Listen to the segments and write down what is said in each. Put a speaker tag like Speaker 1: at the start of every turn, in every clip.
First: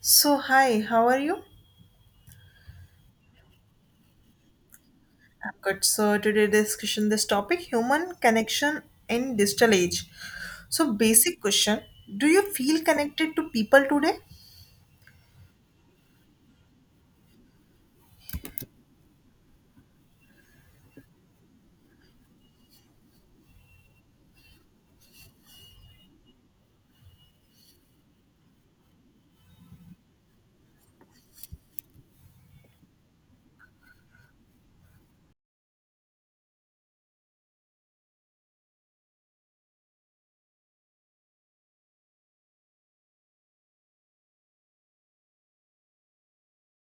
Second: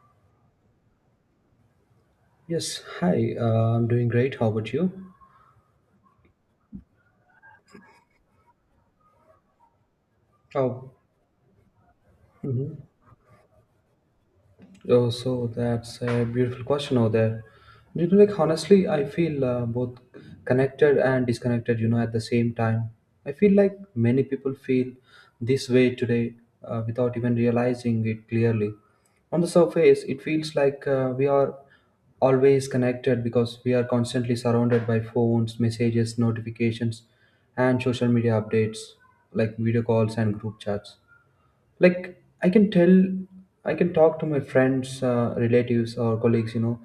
Speaker 1: So, hi, how are you?
Speaker 2: Yes, hi. I'm doing great. How about you?
Speaker 1: I'm good. So, today discussion this topic human connection in digital age.
Speaker 2: Oh,
Speaker 1: So, basic question, do you
Speaker 2: mhm.
Speaker 1: feel connected to people today?
Speaker 2: Oh, so that's a beautiful question over there. Honestly, I feel both connected and disconnected, at the same time. I feel like many people feel this way today without even realizing it clearly. On the surface, it feels like we are always connected because we are constantly surrounded by phones, messages, notifications, and social media updates, like video calls and group chats. Like i can tell i can talk to my friends, relatives, or colleagues,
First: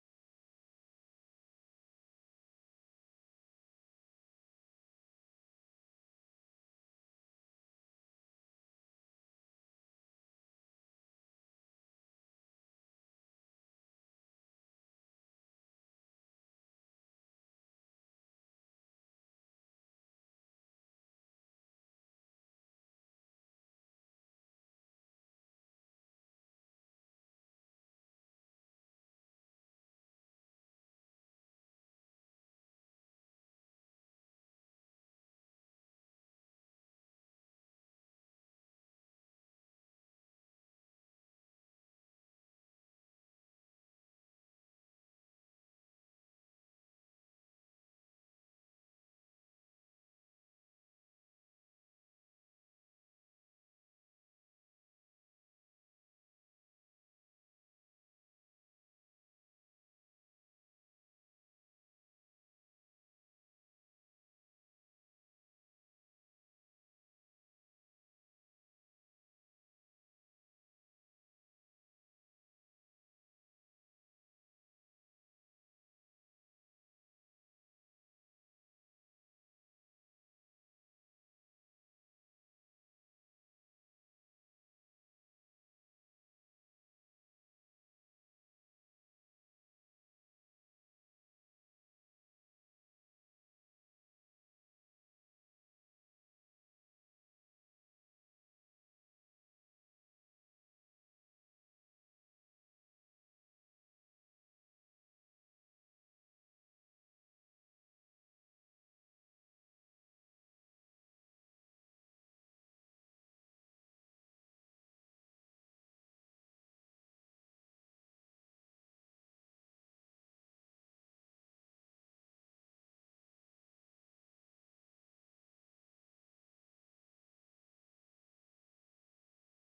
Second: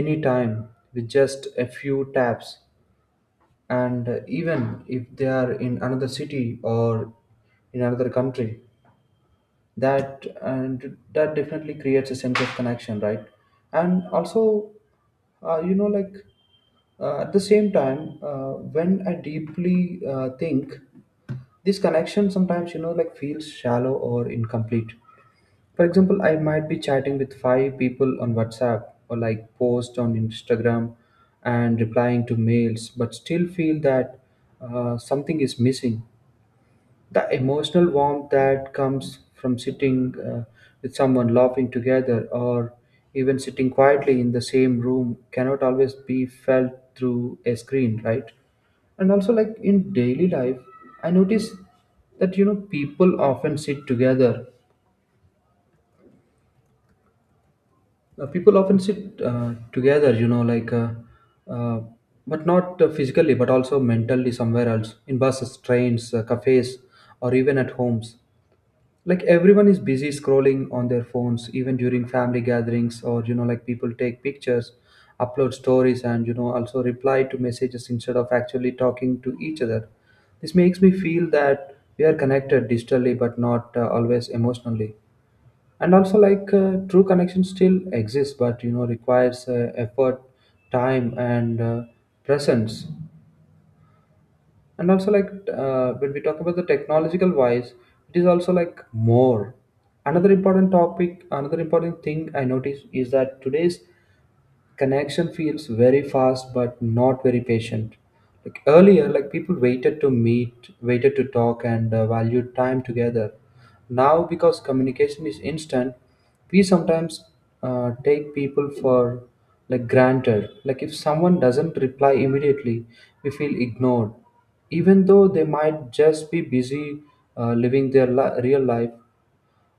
Speaker 2: anytime, with just a few taps, and even if they are in another city or in another country. That definitely creates a sense of connection, right? And also, uh, you know like at the same time, when I deeply think, this connection sometimes, feels shallow or incomplete. For example, I might be chatting with five people on WhatsApp, or like post on Instagram and replying to mails, but still feel that something is missing. The emotional warmth that comes from sitting with someone, laughing together, or even sitting quietly in the same room cannot always be felt through a screen, right? And also, like in daily life, I notice that people often sit together. People often sit together, you know, like, uh, but not physically, but also mentally somewhere else, in buses, trains, cafes, or even at homes. Like, everyone is busy scrolling on their phones, even during family gatherings. Or people take pictures, upload stories, and also reply to messages instead of actually talking to each other. This makes me feel that we are connected digitally, but not always emotionally. And also, like, true connection still exists, but requires effort, time, and presence. And also, like, when we talk about the technological wise, it is also like more. Another important topic, another important thing I notice is that today's connection feels very fast but not very patient. Like, earlier, like, people waited to meet, waited to talk, and valued time together. Now, because communication is instant, we sometimes take people for, like, granted. Like, if someone doesn't reply immediately, we feel ignored, even though they might just be busy living their real life.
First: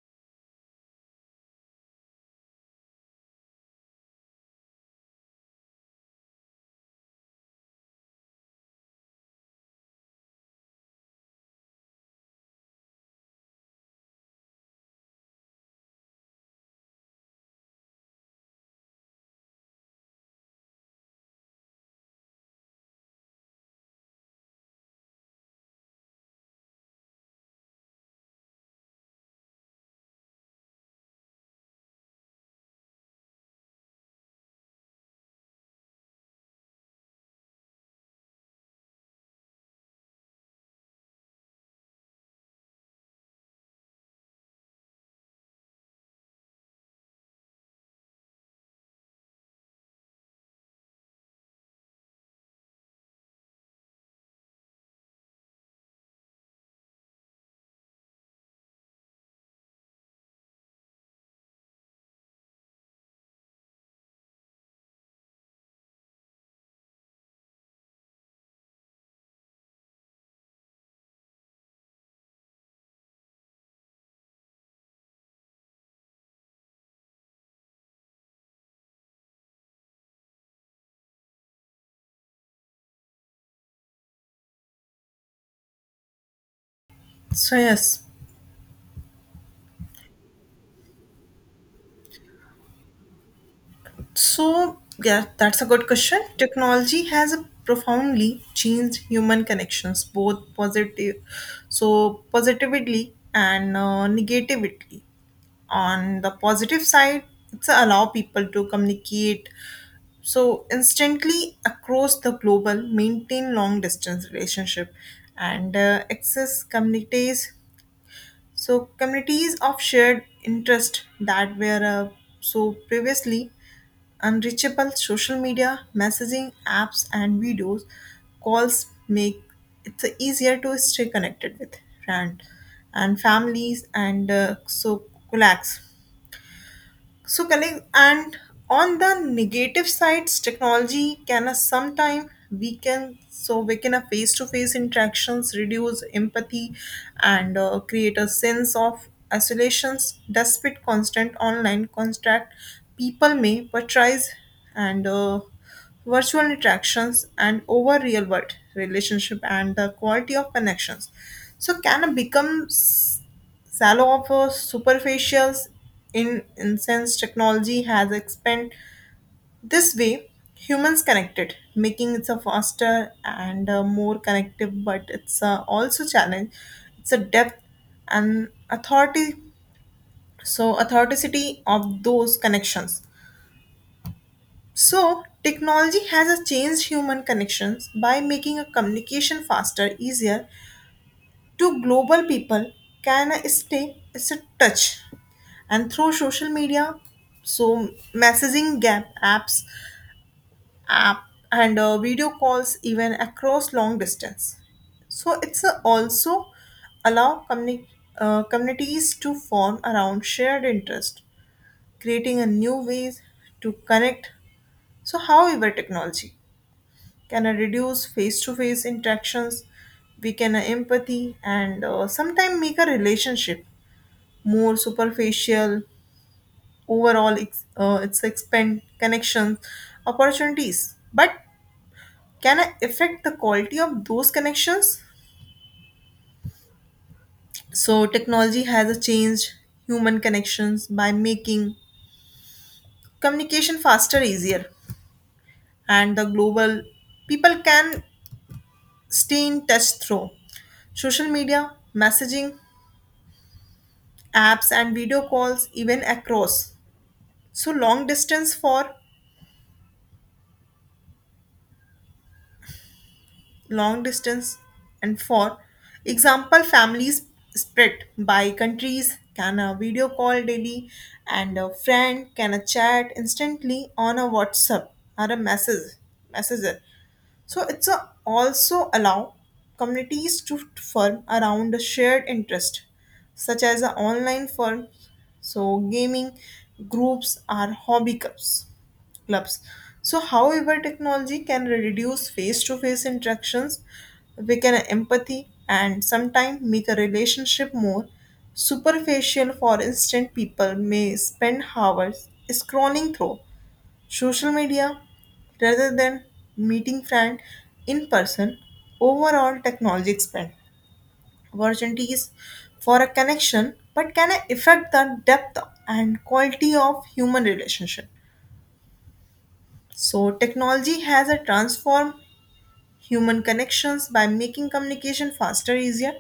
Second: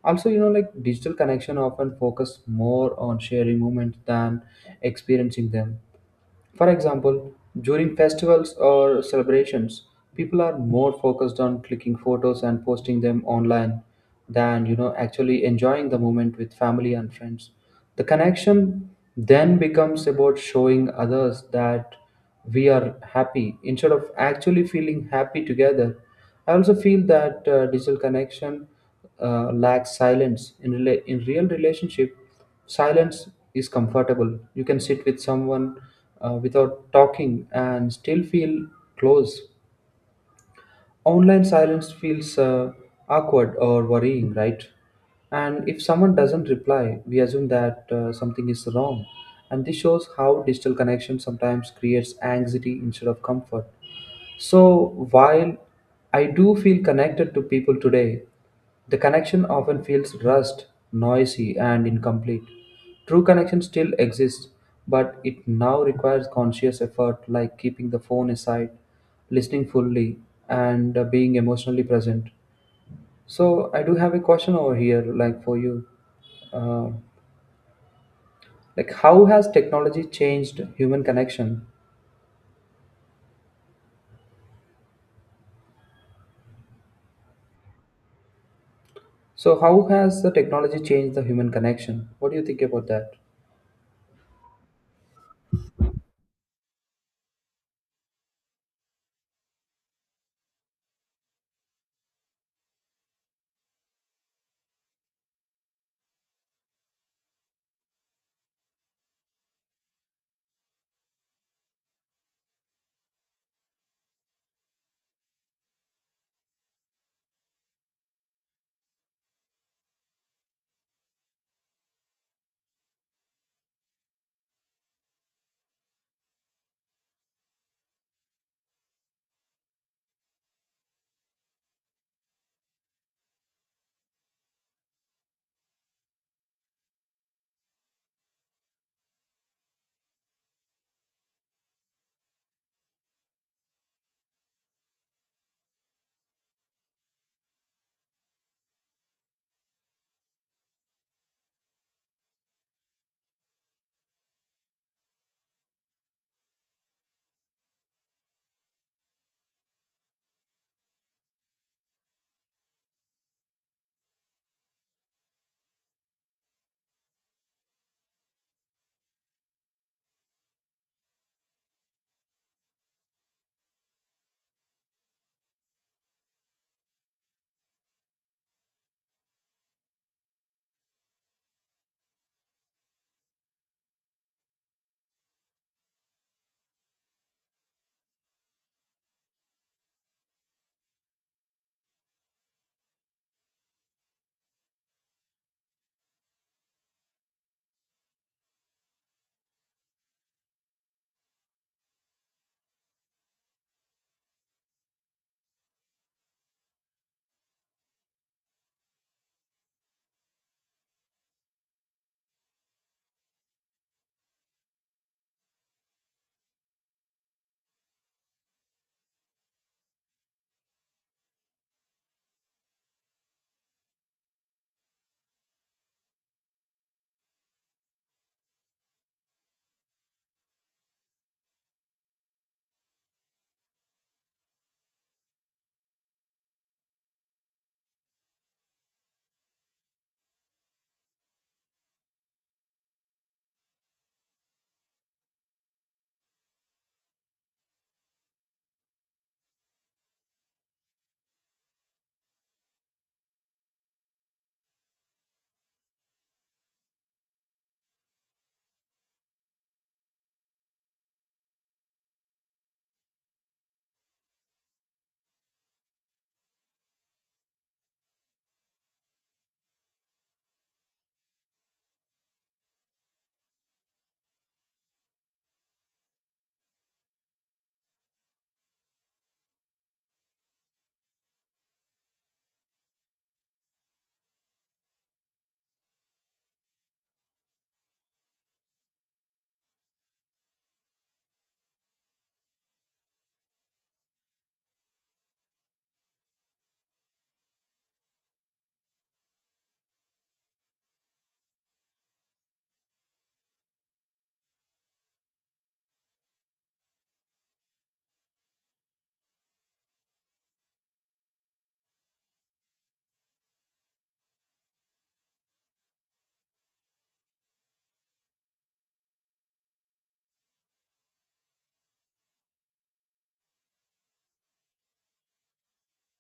Speaker 2: Also, digital connection often focus more on sharing moments than experiencing them. For example, during festivals or celebrations, people are more focused on clicking photos and posting them online than actually enjoying the moment with family and friends. The connection then becomes about showing others that we are happy instead of actually feeling happy together. I also feel that digital connection lacks silence in, in real relationship. Silence is comfortable. You can sit with someone without talking and still feel close. Online silence feels awkward or worrying, right? And if someone doesn't reply, we assume that something is wrong. And this shows how digital connection sometimes creates anxiety instead of comfort. So, while I do feel connected to people today, the connection often feels rushed, noisy, and incomplete. True connection still exists, but it now requires conscious effort, like keeping the phone aside, listening fully, and being emotionally present. So, I do have a question over here, like, for you, uh, like, how has technology changed human connection?
Speaker 1: So, yes.
Speaker 2: So, how has the technology changed the human connection? What do you think about that?
Speaker 1: So, yeah, that's a good question. Technology has profoundly changed human connections, both positive, positively and negatively. On the positive side, it's allow people to communicate instantly across the global, maintain long distance relationship, and access communities, communities of shared interest that were previously unreachable. Social media, messaging apps, and videos calls make it easier to stay connected with friends and families and colleagues, colleagues. And on the negative sides, technology can sometime weaken, weaken a face-to-face interactions, reduce empathy, and create a sense of isolations. Despite constant online contact, people may prioritize and virtual interactions and over real world relationship, and the quality of connections can become shallow offers superficials. In incense, technology has expanded this way humans connected, making it a faster and more connective, but it's also challenge it's a depth and authority, authenticity of those connections. So technology has a changed human connections by making a communication faster, easier to global. People can stay it's a touch and through social media, so messaging gap, apps, app and video calls, even across long distance. So it's a also allow communities to form around shared interest, creating a new ways to connect. So, however, technology can reduce face-to-face interactions, weaken empathy, and sometimes make a relationship more superficial. Overall it's expand connections opportunities, but can I affect the quality of those connections. So technology has changed human connections by making communication faster, easier, and the global. People can stay in touch through social media, messaging apps, and video calls, even across long distance, for long distance. And for example, families split by countries can a video call daily, and a friend can a chat instantly on a whatsapp or a message, messenger. So it's a also allow communities to form around a shared interest, such as a online firm, gaming groups or hobby clubs, clubs. So, however, technology can reduce face to face interactions, weaken empathy, and sometimes make a relationship more superficial. For instance, people may spend hours scrolling through social media rather than meeting friends in person. Overall, technology expands opportunities for a connection, but can affect the depth and quality of human relationship. So technology has a transformed human connections by making communication faster, easier.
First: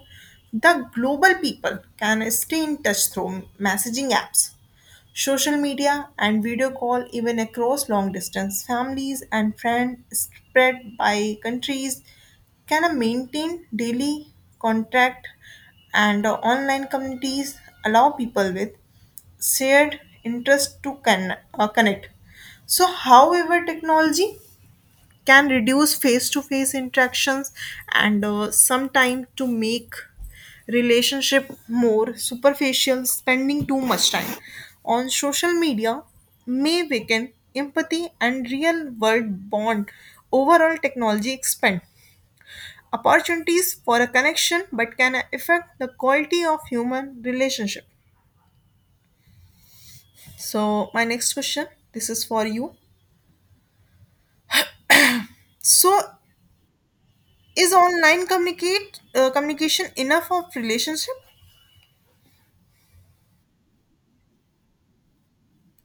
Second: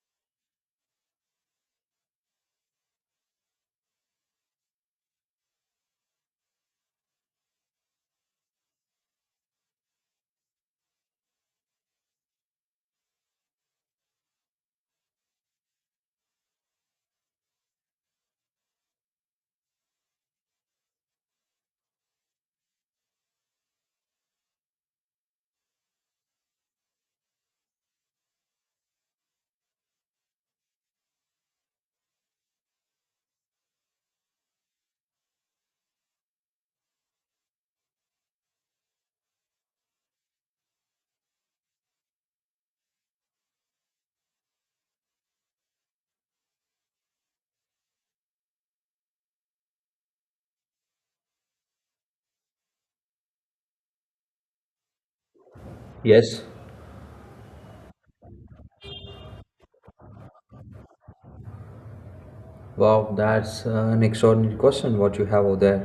Speaker 1: The global people can stay in touch through messaging apps, social media, and video call, even across long distance. Families and friends spread by countries can maintain daily contact and online communities allow people with shared interest to connect. So, however, technology can reduce face-to-face interactions and sometime to make relationship more superficial. Spending too much time on social media may weaken empathy and real world bond. Overall, technology expand opportunities for a connection, but can affect the quality of human relationship. So my next question, this is for you. So,
Speaker 2: Yes.
Speaker 1: is online communicate communication enough of relationship?
Speaker 2: Wow, that's an extraordinary question what you have over there.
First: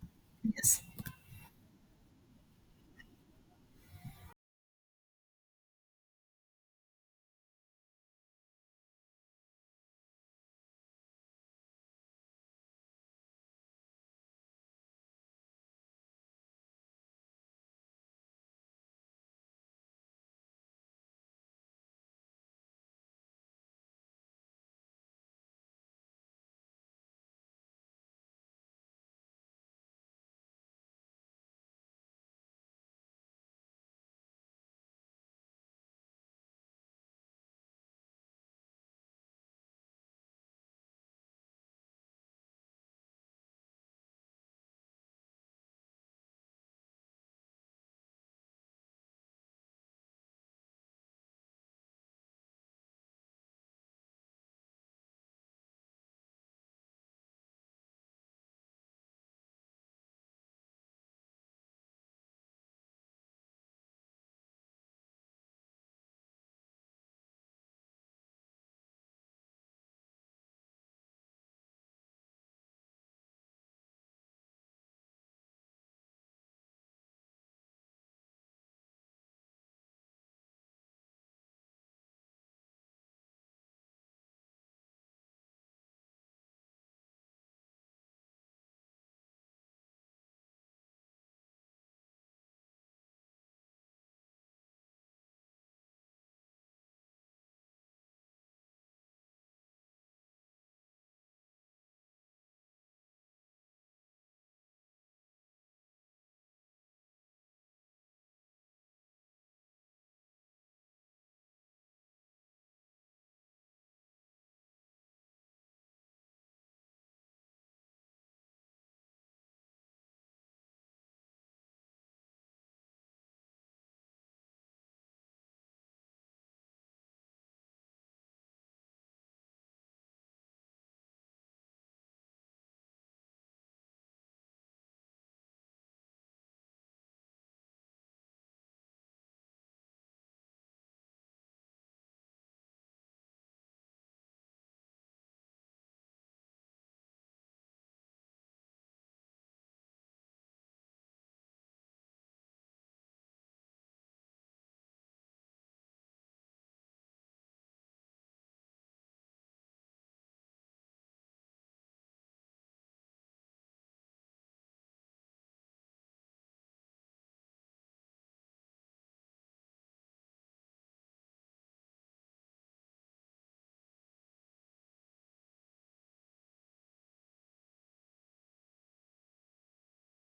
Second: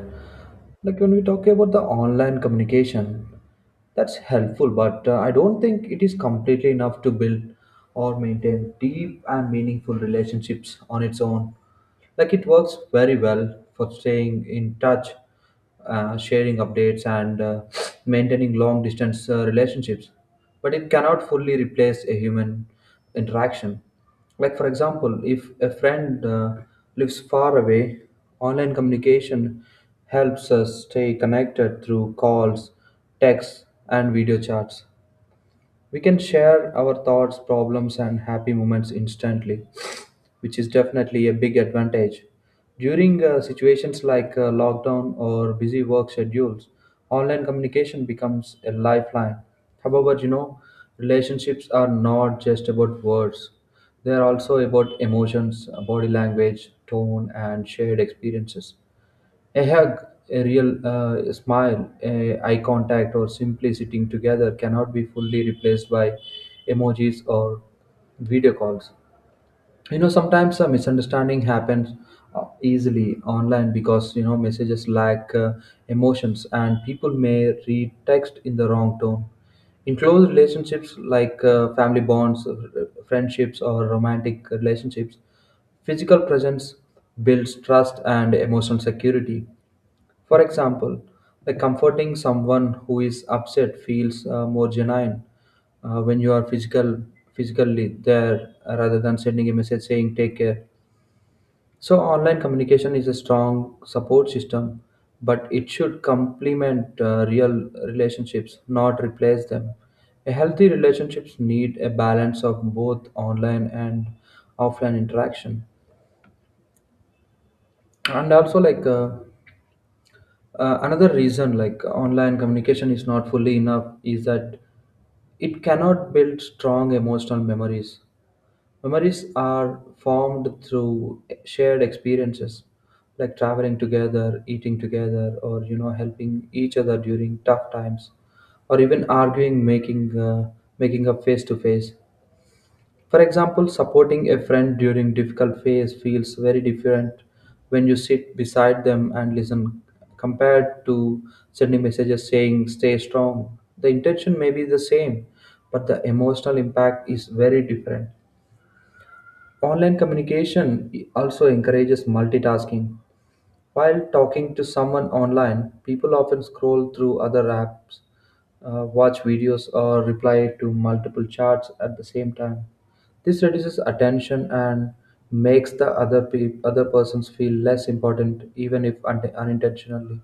Speaker 1: Yes.
Speaker 2: Like, when we talk about the online communication, that's helpful, but I don't think it is completely enough to build or maintain deep and meaningful relationships on its own. Like, it works very well for staying in touch, sharing updates, and maintaining long distance relationships, but it cannot fully replace a human interaction. Like, for example, if a friend lives far away, online communication helps us stay connected through calls, texts, and video chats. We can share our thoughts, problems, and happy moments instantly, which is definitely a big advantage. During situations like lockdown or busy work schedules, online communication becomes a lifeline. However, relationships are not just about words. They are also about emotions, body language, tone, and shared experiences. A hug, a real smile, a eye contact, or simply sitting together cannot be fully replaced by emojis or video calls. You know, sometimes a misunderstanding happens easily online, because messages lack emotions, and people may read text in the wrong tone. In close relationships like family bonds, friendships, or romantic relationships, physical presence builds trust and emotional security. For example, like comforting someone who is upset feels more genuine when you are physically there, rather than sending a message saying take care. So, online communication is a strong support system, but it should complement real relationships, not replace them. A healthy relationships need a balance of both online and offline interaction, and also like. Another reason, like, online communication is not fully enough, is that it cannot build strong emotional memories. Memories are formed through shared experiences, like traveling together, eating together, or helping each other during tough times, or even arguing, making up face to face. For example, supporting a friend during difficult phase feels very different when you sit beside them and listen, compared to sending messages saying stay strong. The intention may be the same, but the emotional impact is very different. Online communication also encourages multitasking. While talking to someone online, people often scroll through other apps, watch videos, or reply to multiple chats at the same time. This reduces attention and makes the other persons feel less important, even if unintentionally.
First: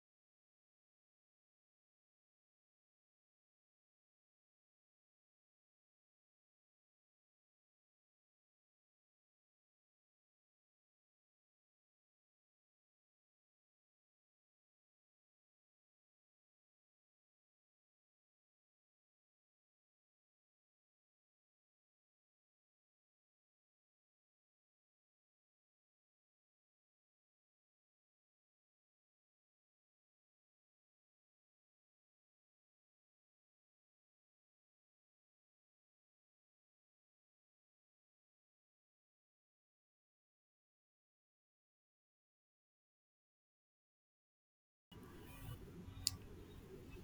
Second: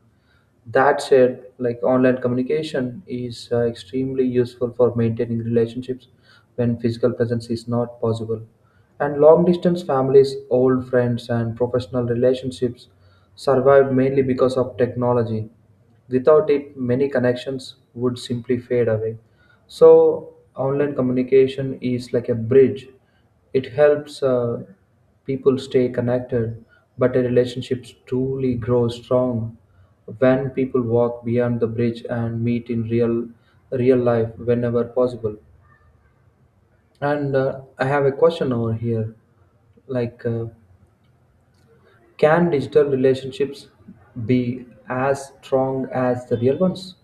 Speaker 2: That said, like, online communication is extremely useful for maintaining relationships when physical presence is not possible. And long distance families, old friends, and professional relationships survived mainly because of technology. Without it, many connections would simply fade away. So, online communication is like a bridge. It helps people stay connected, but a relationship truly grows strong when people walk beyond the bridge and meet in real life whenever possible. And I have a question over here, like, can digital relationships be as strong as the real ones?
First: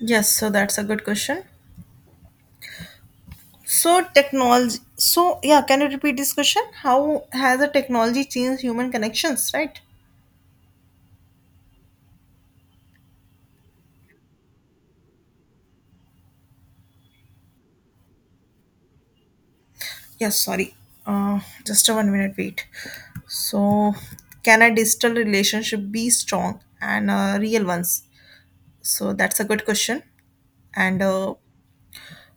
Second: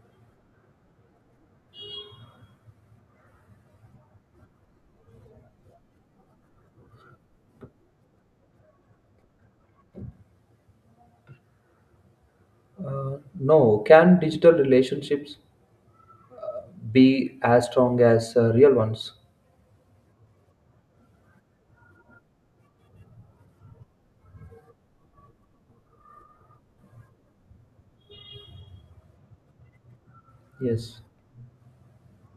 Speaker 1: Yes, so that's a good question. So technology, so yeah, can you repeat this question? How has the technology changed human connections, right?
Speaker 2: No. Can digital relationships be as strong as real ones?
Speaker 1: Yes, sorry. Uh, just a 1 minute wait. So, can a digital relationship be strong and real ones? So that's a good question.
Speaker 2: Yes.
Speaker 1: And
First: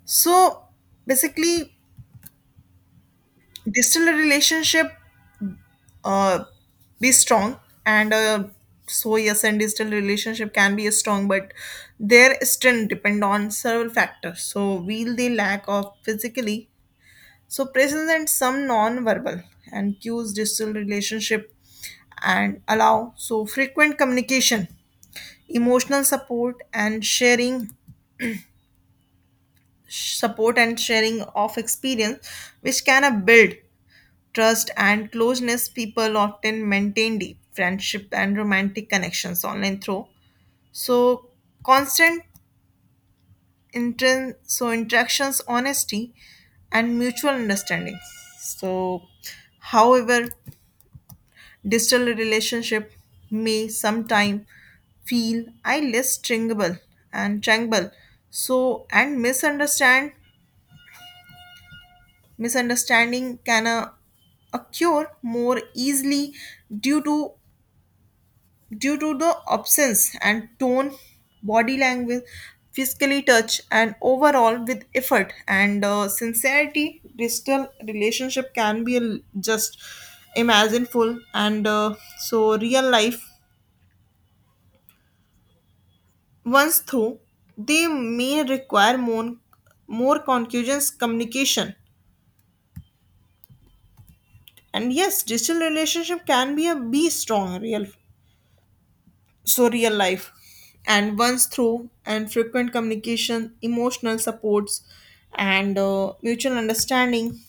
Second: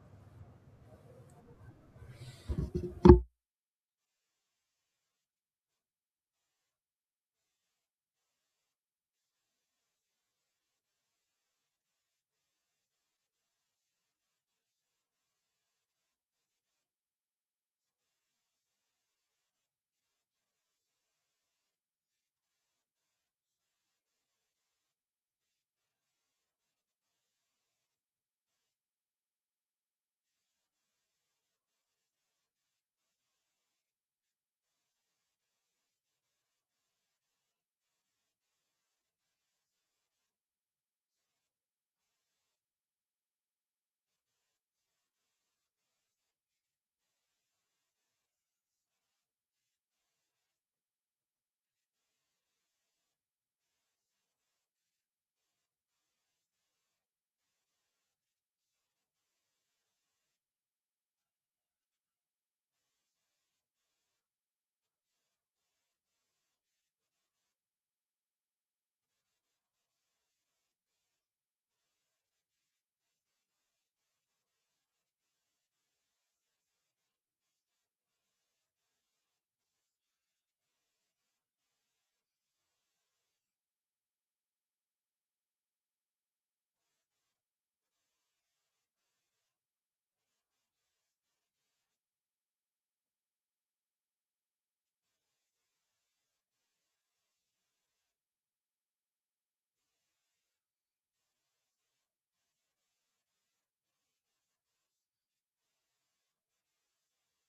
Speaker 1: so basically, digital relationship, uh, be strong and yes, and digital relationship can be strong, but their strength depend on several factors. So will they lack of physically, presence and some non-verbal and cues. Digital relationship and allow frequent communication, emotional support, and sharing, support and sharing of experience, which can build trust and closeness. People often maintain deep friendship and romantic connections online through so constant interactions, honesty, and mutual understanding. So however, digital relationship may sometime feel I less stringable and tangible. So and misunderstanding can occur more easily due to the absence and tone, body language, physically touch, and overall with effort and sincerity, digital relationship can be just imagineful and real life. Once through, they may require more conclusions communication. And yes, digital relationship can be a be strong real, real life, and once through and frequent communication, emotional supports, and mutual understanding.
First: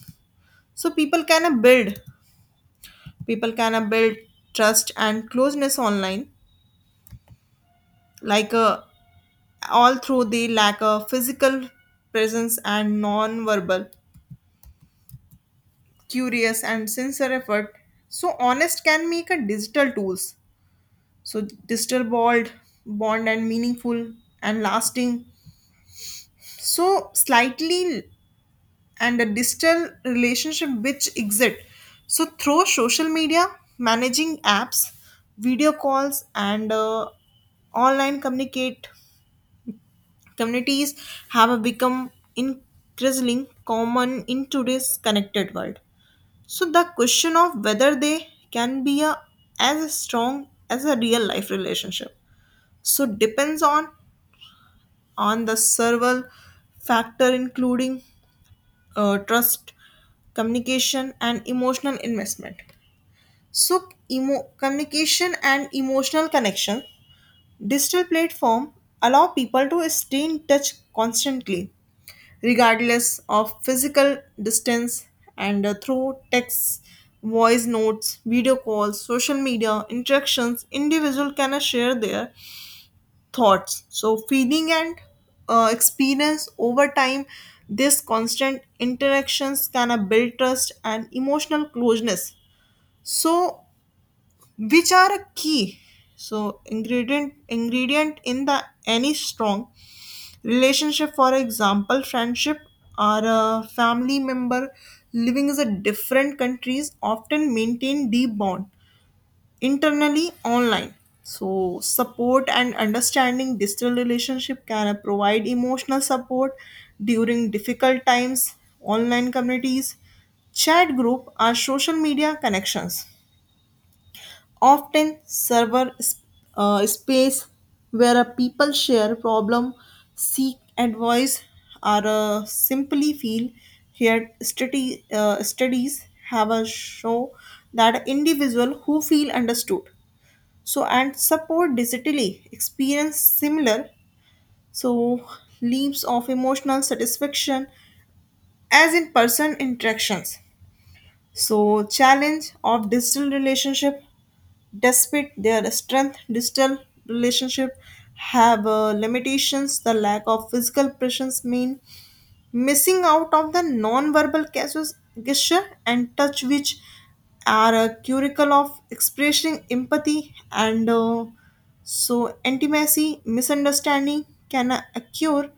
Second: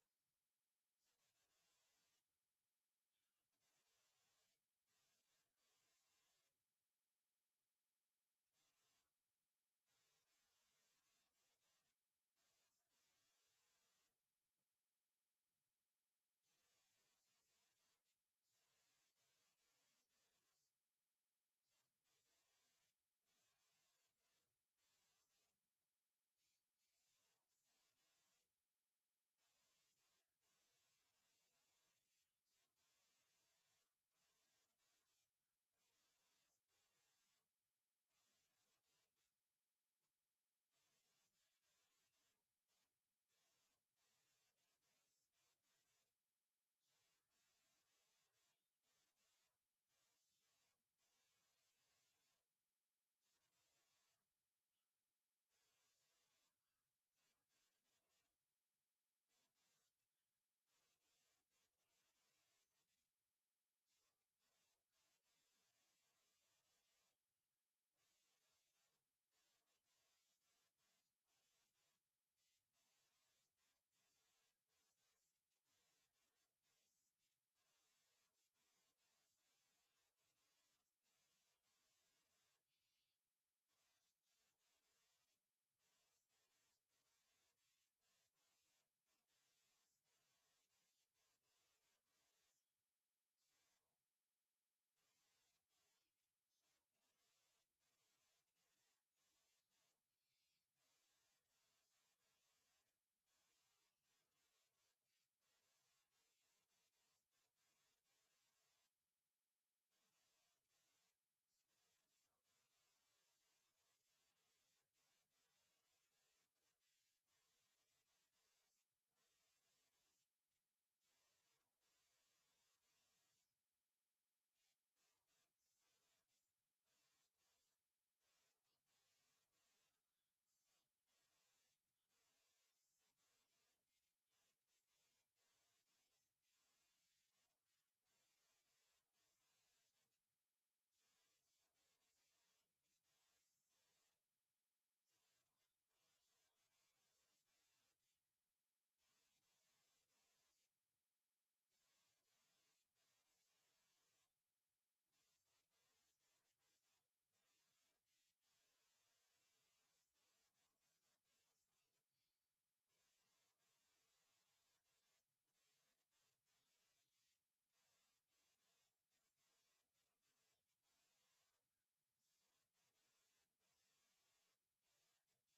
Speaker 1: So people can build trust and closeness online, like all through the lack of physical presence and non-verbal curious and sincere effort. So honest can make a digital tools, digital bond, and meaningful and lasting. So slightly, and a digital relationship which exist through social media, managing apps, video calls, and online communicate communities have become increasingly common in today's connected world. So the question of whether they can be a, as strong as a real life relationship, depends on the several factor, including trust, communication, and emotional investment. So, communication and emotional connection: digital platform allow people to stay in touch constantly, regardless of physical distance, and through texts, voice notes, video calls, social media interactions, individual can share their thoughts. So, feeling and experience over time, this constant interactions can build trust and emotional closeness. So, which are a key? So, ingredient in the any strong relationship, for example, friendship or a family member living in a different countries often maintain deep bond internally online. So, support and understanding: digital relationship can provide emotional support during difficult times. Online communities, chat group are social media connections, often server space where a people share problem, seek advice, or simply feel here. Study, studies have a show that individual who feel understood and support digitally experience similar so leaps of emotional satisfaction as in person interactions. So challenge of digital relationship: despite their strength, digital relationship have limitations. The lack of physical presence mean missing out of the non-verbal gesture and touch, which are a curricle of expressing empathy and intimacy. Misunderstanding can occur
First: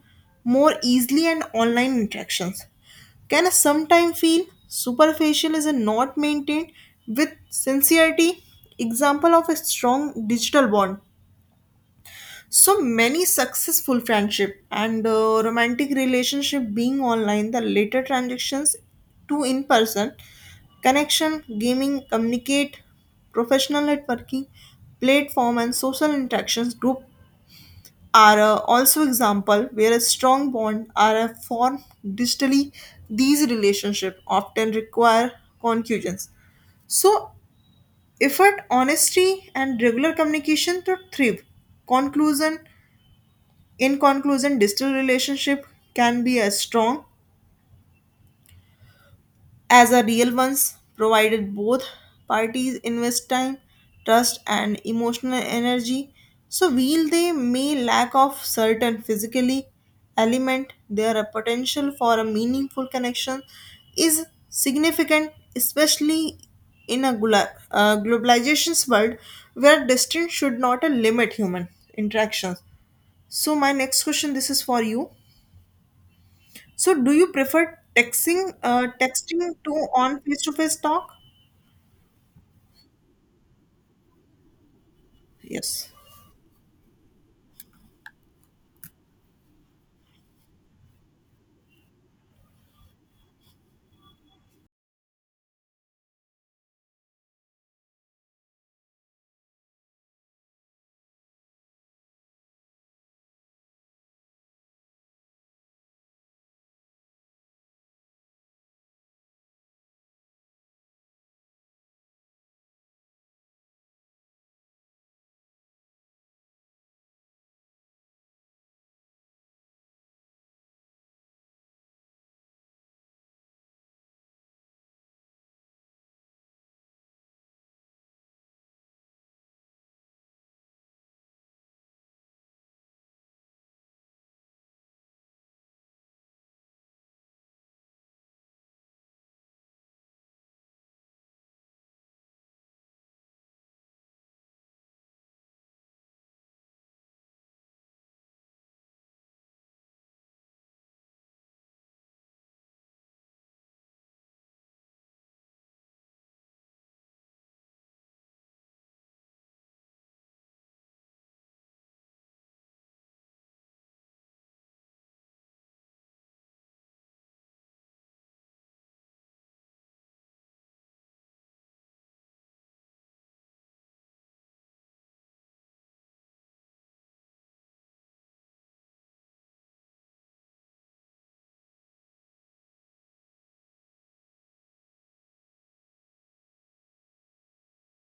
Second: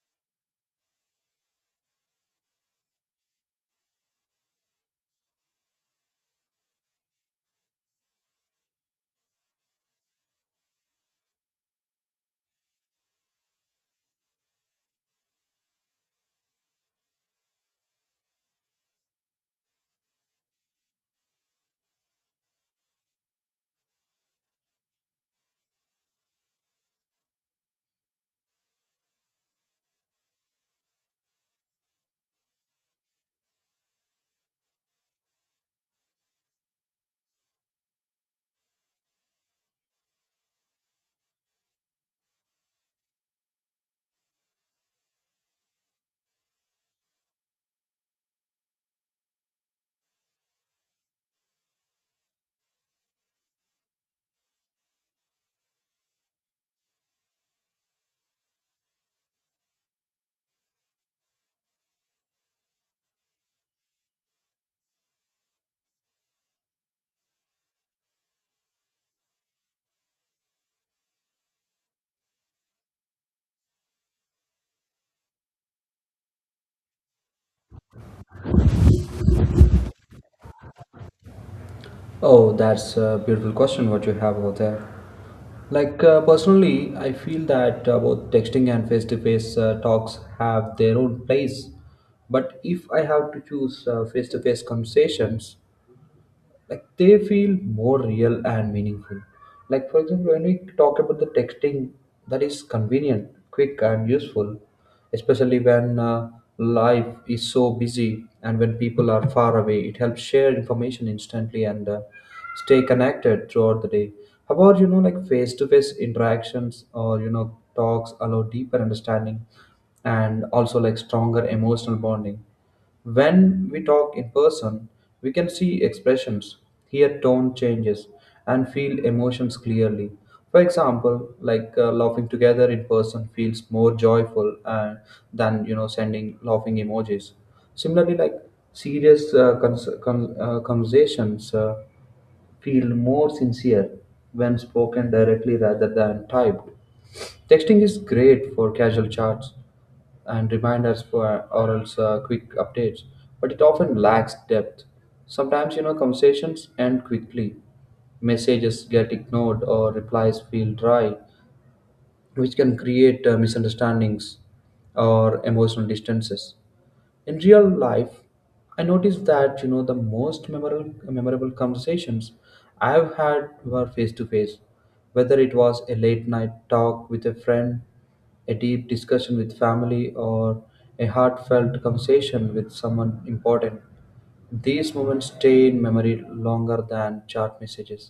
Speaker 1: more easily in online interactions, can sometimes feel superficial is not maintained with sincerity. Example of a strong digital bond: so many successful friendship and romantic relationship being online, the later transactions to in person connection. Gaming communicate, professional networking platform, and social interactions group are also example where a strong bond are formed digitally. These relationship often require conclusions, so effort, honesty, and regular communication to thrive. Conclusion: in conclusion, digital relationship can be as strong as a real ones, provided both parties invest time, trust, and emotional energy. So while they may lack of certain physically element, their potential for a meaningful connection is significant, especially in a globalization's world where distance should not limit human interactions. So my next question, this is for you. So, do you prefer texting, texting to on face-to-face talk?
Speaker 2: Oh, that's a beautiful question what you have over there.
Speaker 1: Yes.
Speaker 2: Like, personally, I feel that both texting and face-to-face talks have their own place. But if I have to choose, face-to-face conversations, like, they feel more real and meaningful. Like, for example, when we talk about the texting, that is convenient, quick, and useful, especially when life is so busy and when people are far away. It helps share information instantly and stay connected throughout the day. How about, face to face interactions, or talks, allow deeper understanding and also, like, stronger emotional bonding. When we talk in person, we can see expressions, hear tone changes, and feel emotions clearly. For example, like laughing together in person feels more joyful than sending laughing emojis. Similarly, like, serious conversations feel more sincere when spoken directly rather than typed. Texting is great for casual chats and reminders for or else quick updates, but it often lacks depth. Sometimes, conversations end quickly, messages get ignored, or replies feel dry, which can create misunderstandings or emotional distances. In real life, I noticed that the most memorable conversations I've had were face to face, whether it was a late night talk with a friend, a deep discussion with family, or a heartfelt conversation with someone important. These moments stay in memory longer than chat messages.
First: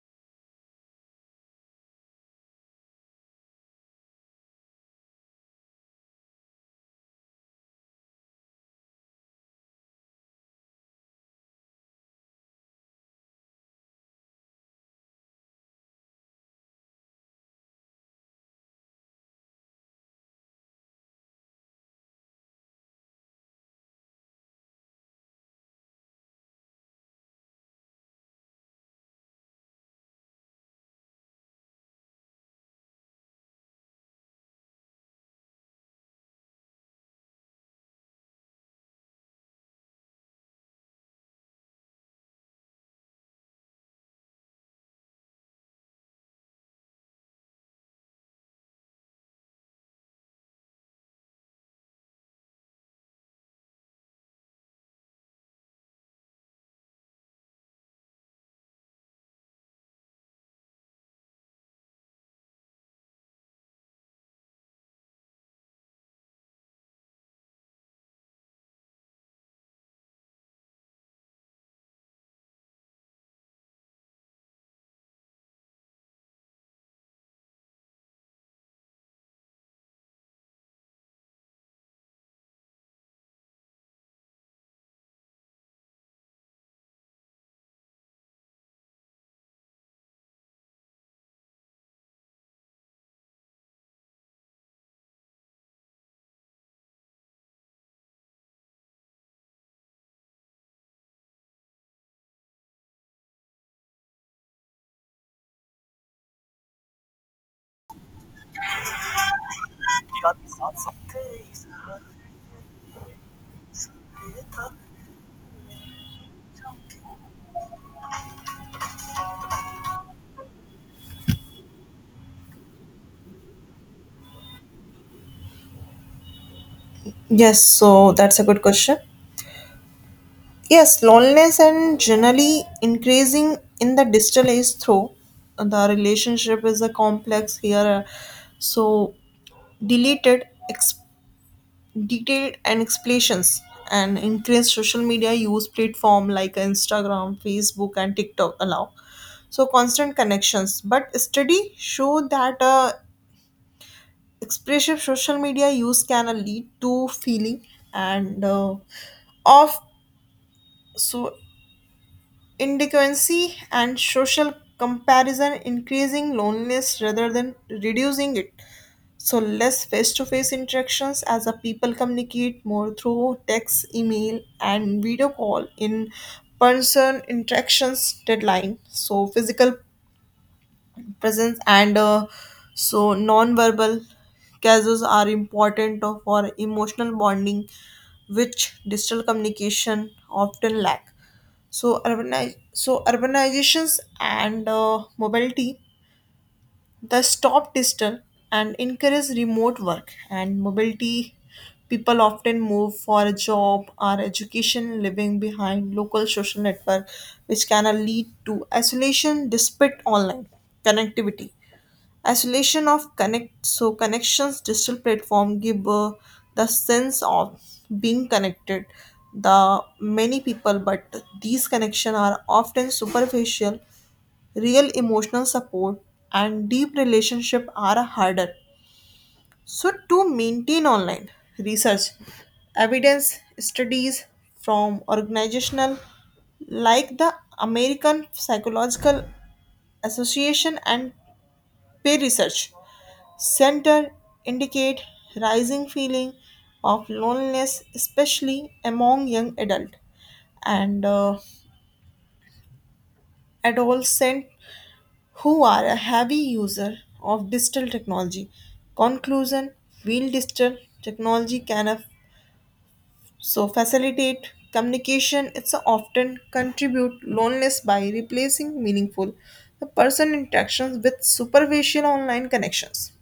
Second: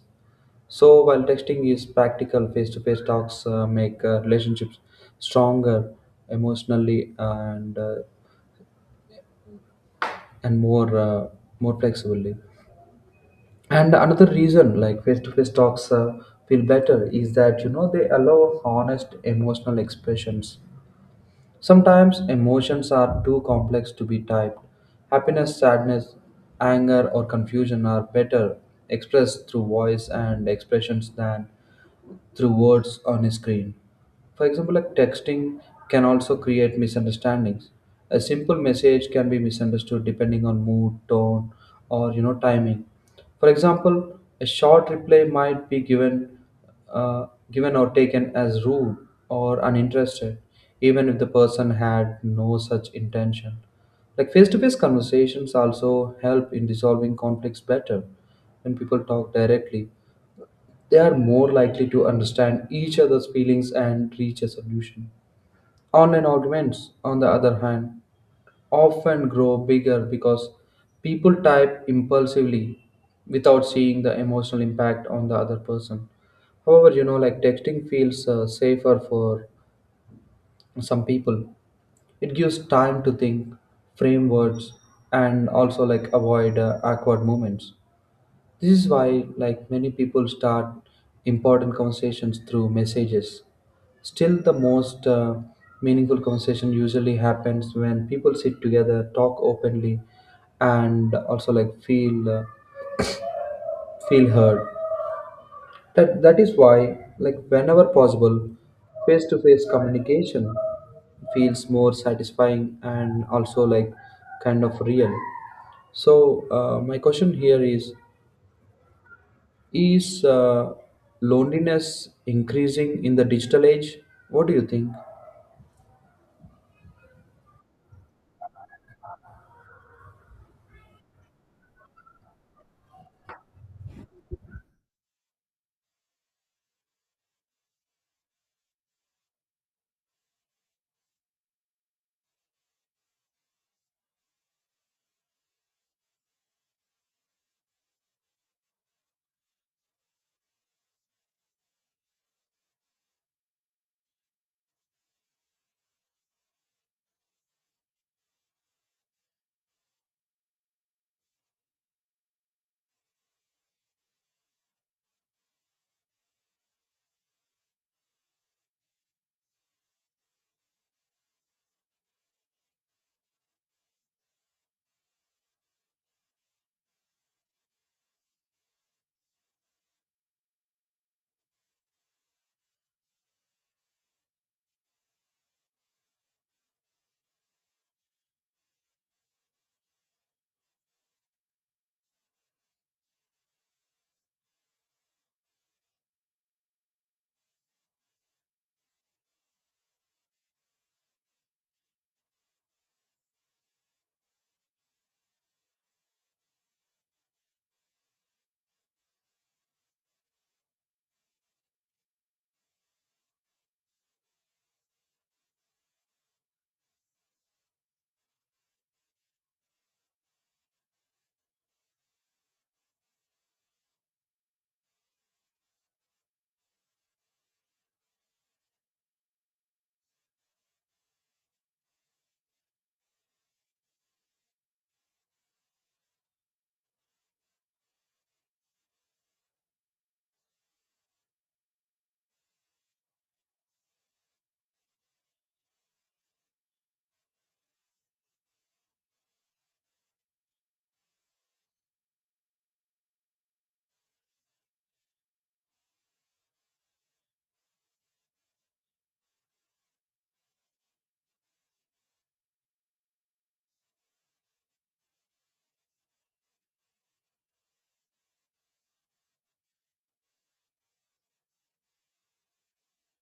Speaker 2: So, while texting is practical, face-to-face talks make relationships stronger emotionally, and more, more flexibly. And another reason, like, face-to-face talks feel better, is that they allow honest emotional expressions. Sometimes emotions are too complex to be typed. Happiness, sadness, anger, or confusion are better expressed through voice and expressions than through words on a screen. For example, like, texting can also create misunderstandings. A simple message can be misunderstood depending on mood, tone, or timing. For example, a short reply might be given or taken as rude or uninterested, even if the person had no such intention. Like, face to face conversations also help in resolving conflicts better. When people talk directly, they are more likely to understand each other's feelings and reach a solution. Online arguments, on the other hand, often grow bigger because people type impulsively without seeing the emotional impact on the other person. However, texting feels safer for some people. It gives time to think, frame words, and also, like, avoid awkward moments. This is why, like, many people start important conversations through messages. Still, the most meaningful conversation usually happens when people sit together, talk openly, and also, like, feel heard. That is why, like, whenever possible, face-to-face communication feels more satisfying and also, like, kind of real. So, my question here is loneliness increasing in the digital age? What do you think?
Speaker 1: Yes, so that's a good question. Yes, loneliness and generally increasing in the digital age through the relationship is a complex here. So deleted, ex- detailed and explanations, and increased social media use platform like Instagram, Facebook, and TikTok allow constant connections. But study show that expressive social media use can lead to feeling and of so inadequacy and social comparison, increasing loneliness rather than reducing it. So less face-to-face interactions, as a people communicate more through text, email, and video call. In person interactions deadline, so physical presence and non-verbal causes are important for emotional bonding, which digital communication often lack. So urbanize so urbanizations and mobility, the stop digital, and encourage remote work and mobility. People often move for a job or education, living behind local social network, which can lead to isolation despite online connectivity. Isolation of connect, connections: digital platform give the sense of being connected the many people, but these connections are often superficial. Real emotional support and deep relationship are harder to maintain online. Research evidence: studies from organizational like the American Psychological Association and peer research Center indicate rising feeling of loneliness, especially among young adult and adolescent, who are a heavy user of digital technology. Conclusion: while digital technology can facilitate communication, it's often contribute loneliness by replacing meaningful person interactions with superficial online connections.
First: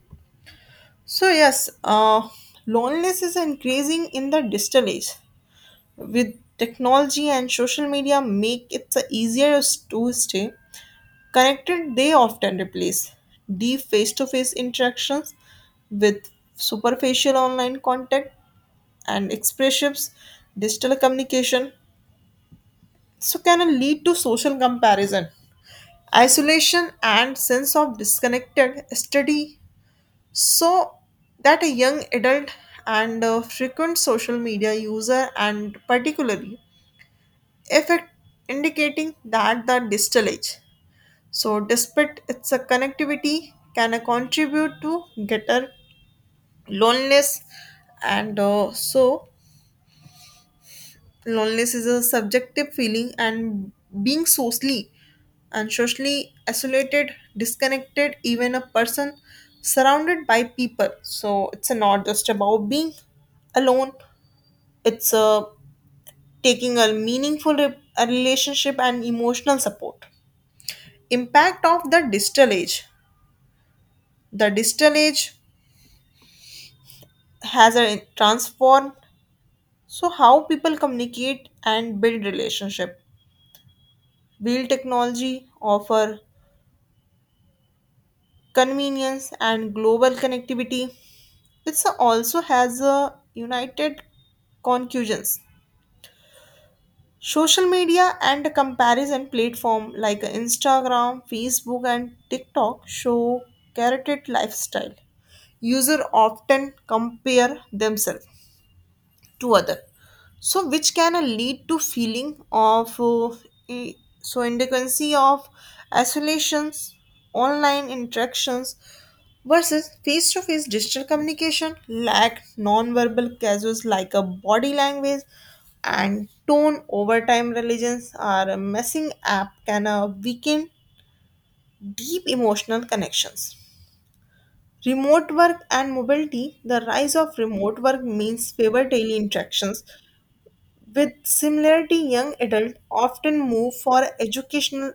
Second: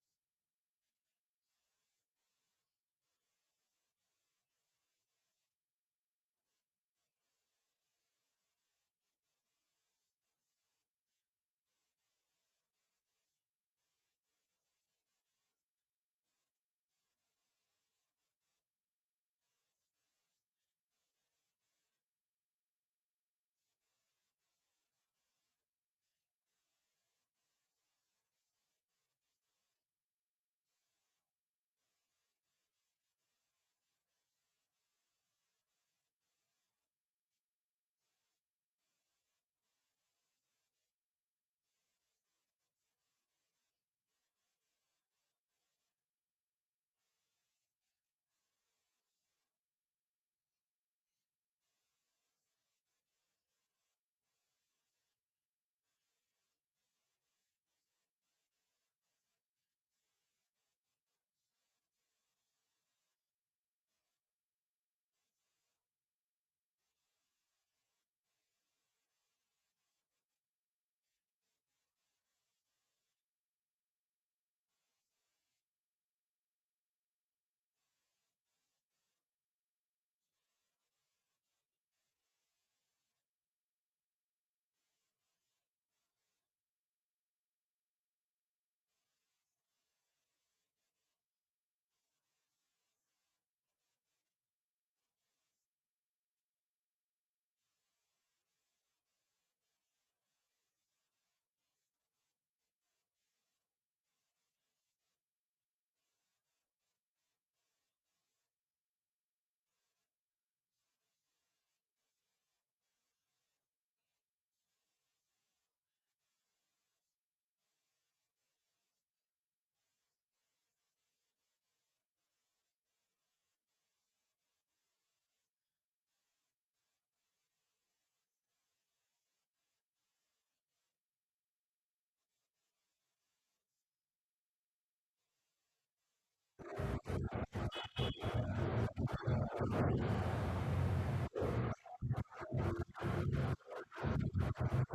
Speaker 1: So yes, loneliness is increasing in the digital age. With technology and social media, make it easier to stay connected. They often replace deep face-to-face interactions with superficial online contact and expressions. Digital communication can lead to social comparison, isolation, and sense of disconnected study so that a young adult and a frequent social media user and particularly effect, indicating that the distal age, despite its a connectivity, can contribute to greater loneliness and loneliness is a subjective feeling, and being socially and socially isolated, disconnected, even a person surrounded by people. So it's not just about being alone, it's taking a meaningful a relationship and emotional support. Impact of the digital age: the digital age has a transform, how people communicate and build relationship. Build technology offer convenience and global connectivity. It also has a united conclusions. Social media and comparison platform like Instagram, Facebook, and TikTok show curated lifestyle. User often compare themselves to other, which can lead to feeling of i- inadequacy of isolations, online interactions versus face to face. Digital communication lack non-verbal casuals like a body language and tone. Over time, religions are a messing app can weaken deep emotional connections. Remote work and mobility: the rise of remote work means favor daily interactions with similarity. Young adult often move for educational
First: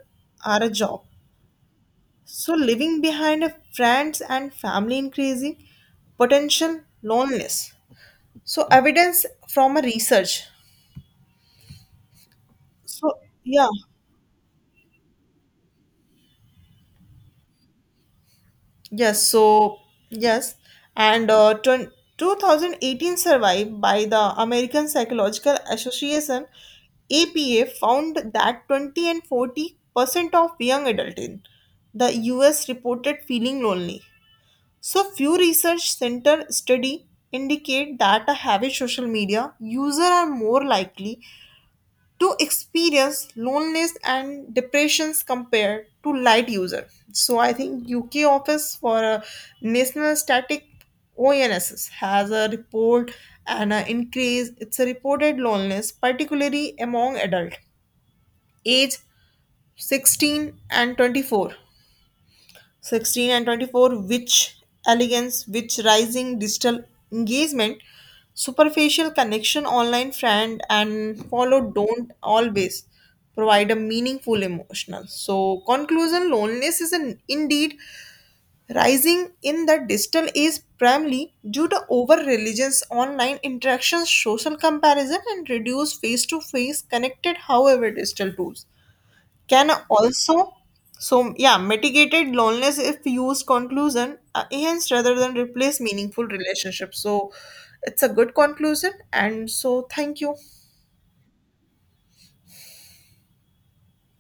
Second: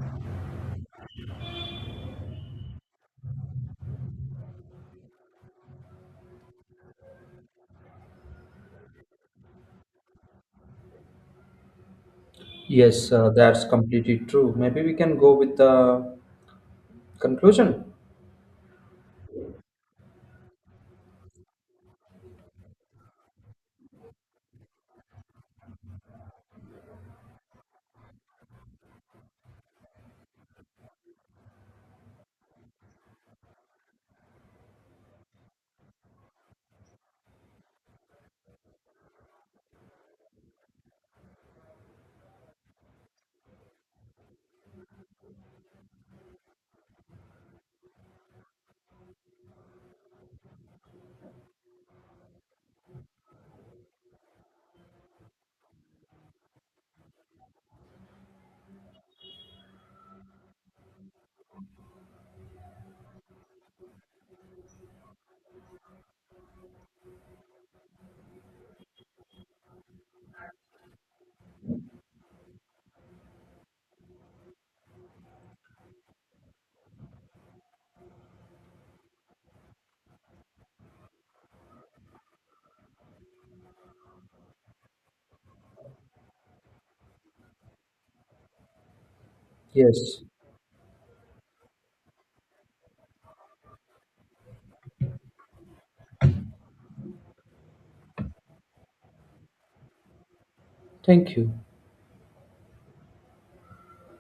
Speaker 1: or a job, living behind a friends and family, increasing potential loneliness. So evidence from a research.
Speaker 2: Yes,
Speaker 1: So
Speaker 2: that's
Speaker 1: yeah,
Speaker 2: completely true. Maybe we can go with the conclusion.
Speaker 1: yes. So yes, and 2018 survey by the American Psychological Association (APA) found that 20 and 40% of young adults in the U.S. reported feeling lonely. So few research center study indicate that a heavy social media user are more likely to experience loneliness and depressions compared to light user. So I think UK office for national static ONSS has a report and an increase. It's a reported loneliness, particularly among adult age 16 and 24, 16 and 24, which elegance, which rising digital engagement. Superficial connection online, friend and follow, don't always provide a meaningful emotional. So conclusion: loneliness is an indeed rising in the digital age, primarily due to over religions online interactions, social comparison, and reduced face to face connected. However, digital tools can
Speaker 2: Yes.
Speaker 1: also, mitigated loneliness if used conclusion, hence, rather than replace meaningful relationships. So it's a good conclusion, and so thank you.
Speaker 2: Thank you.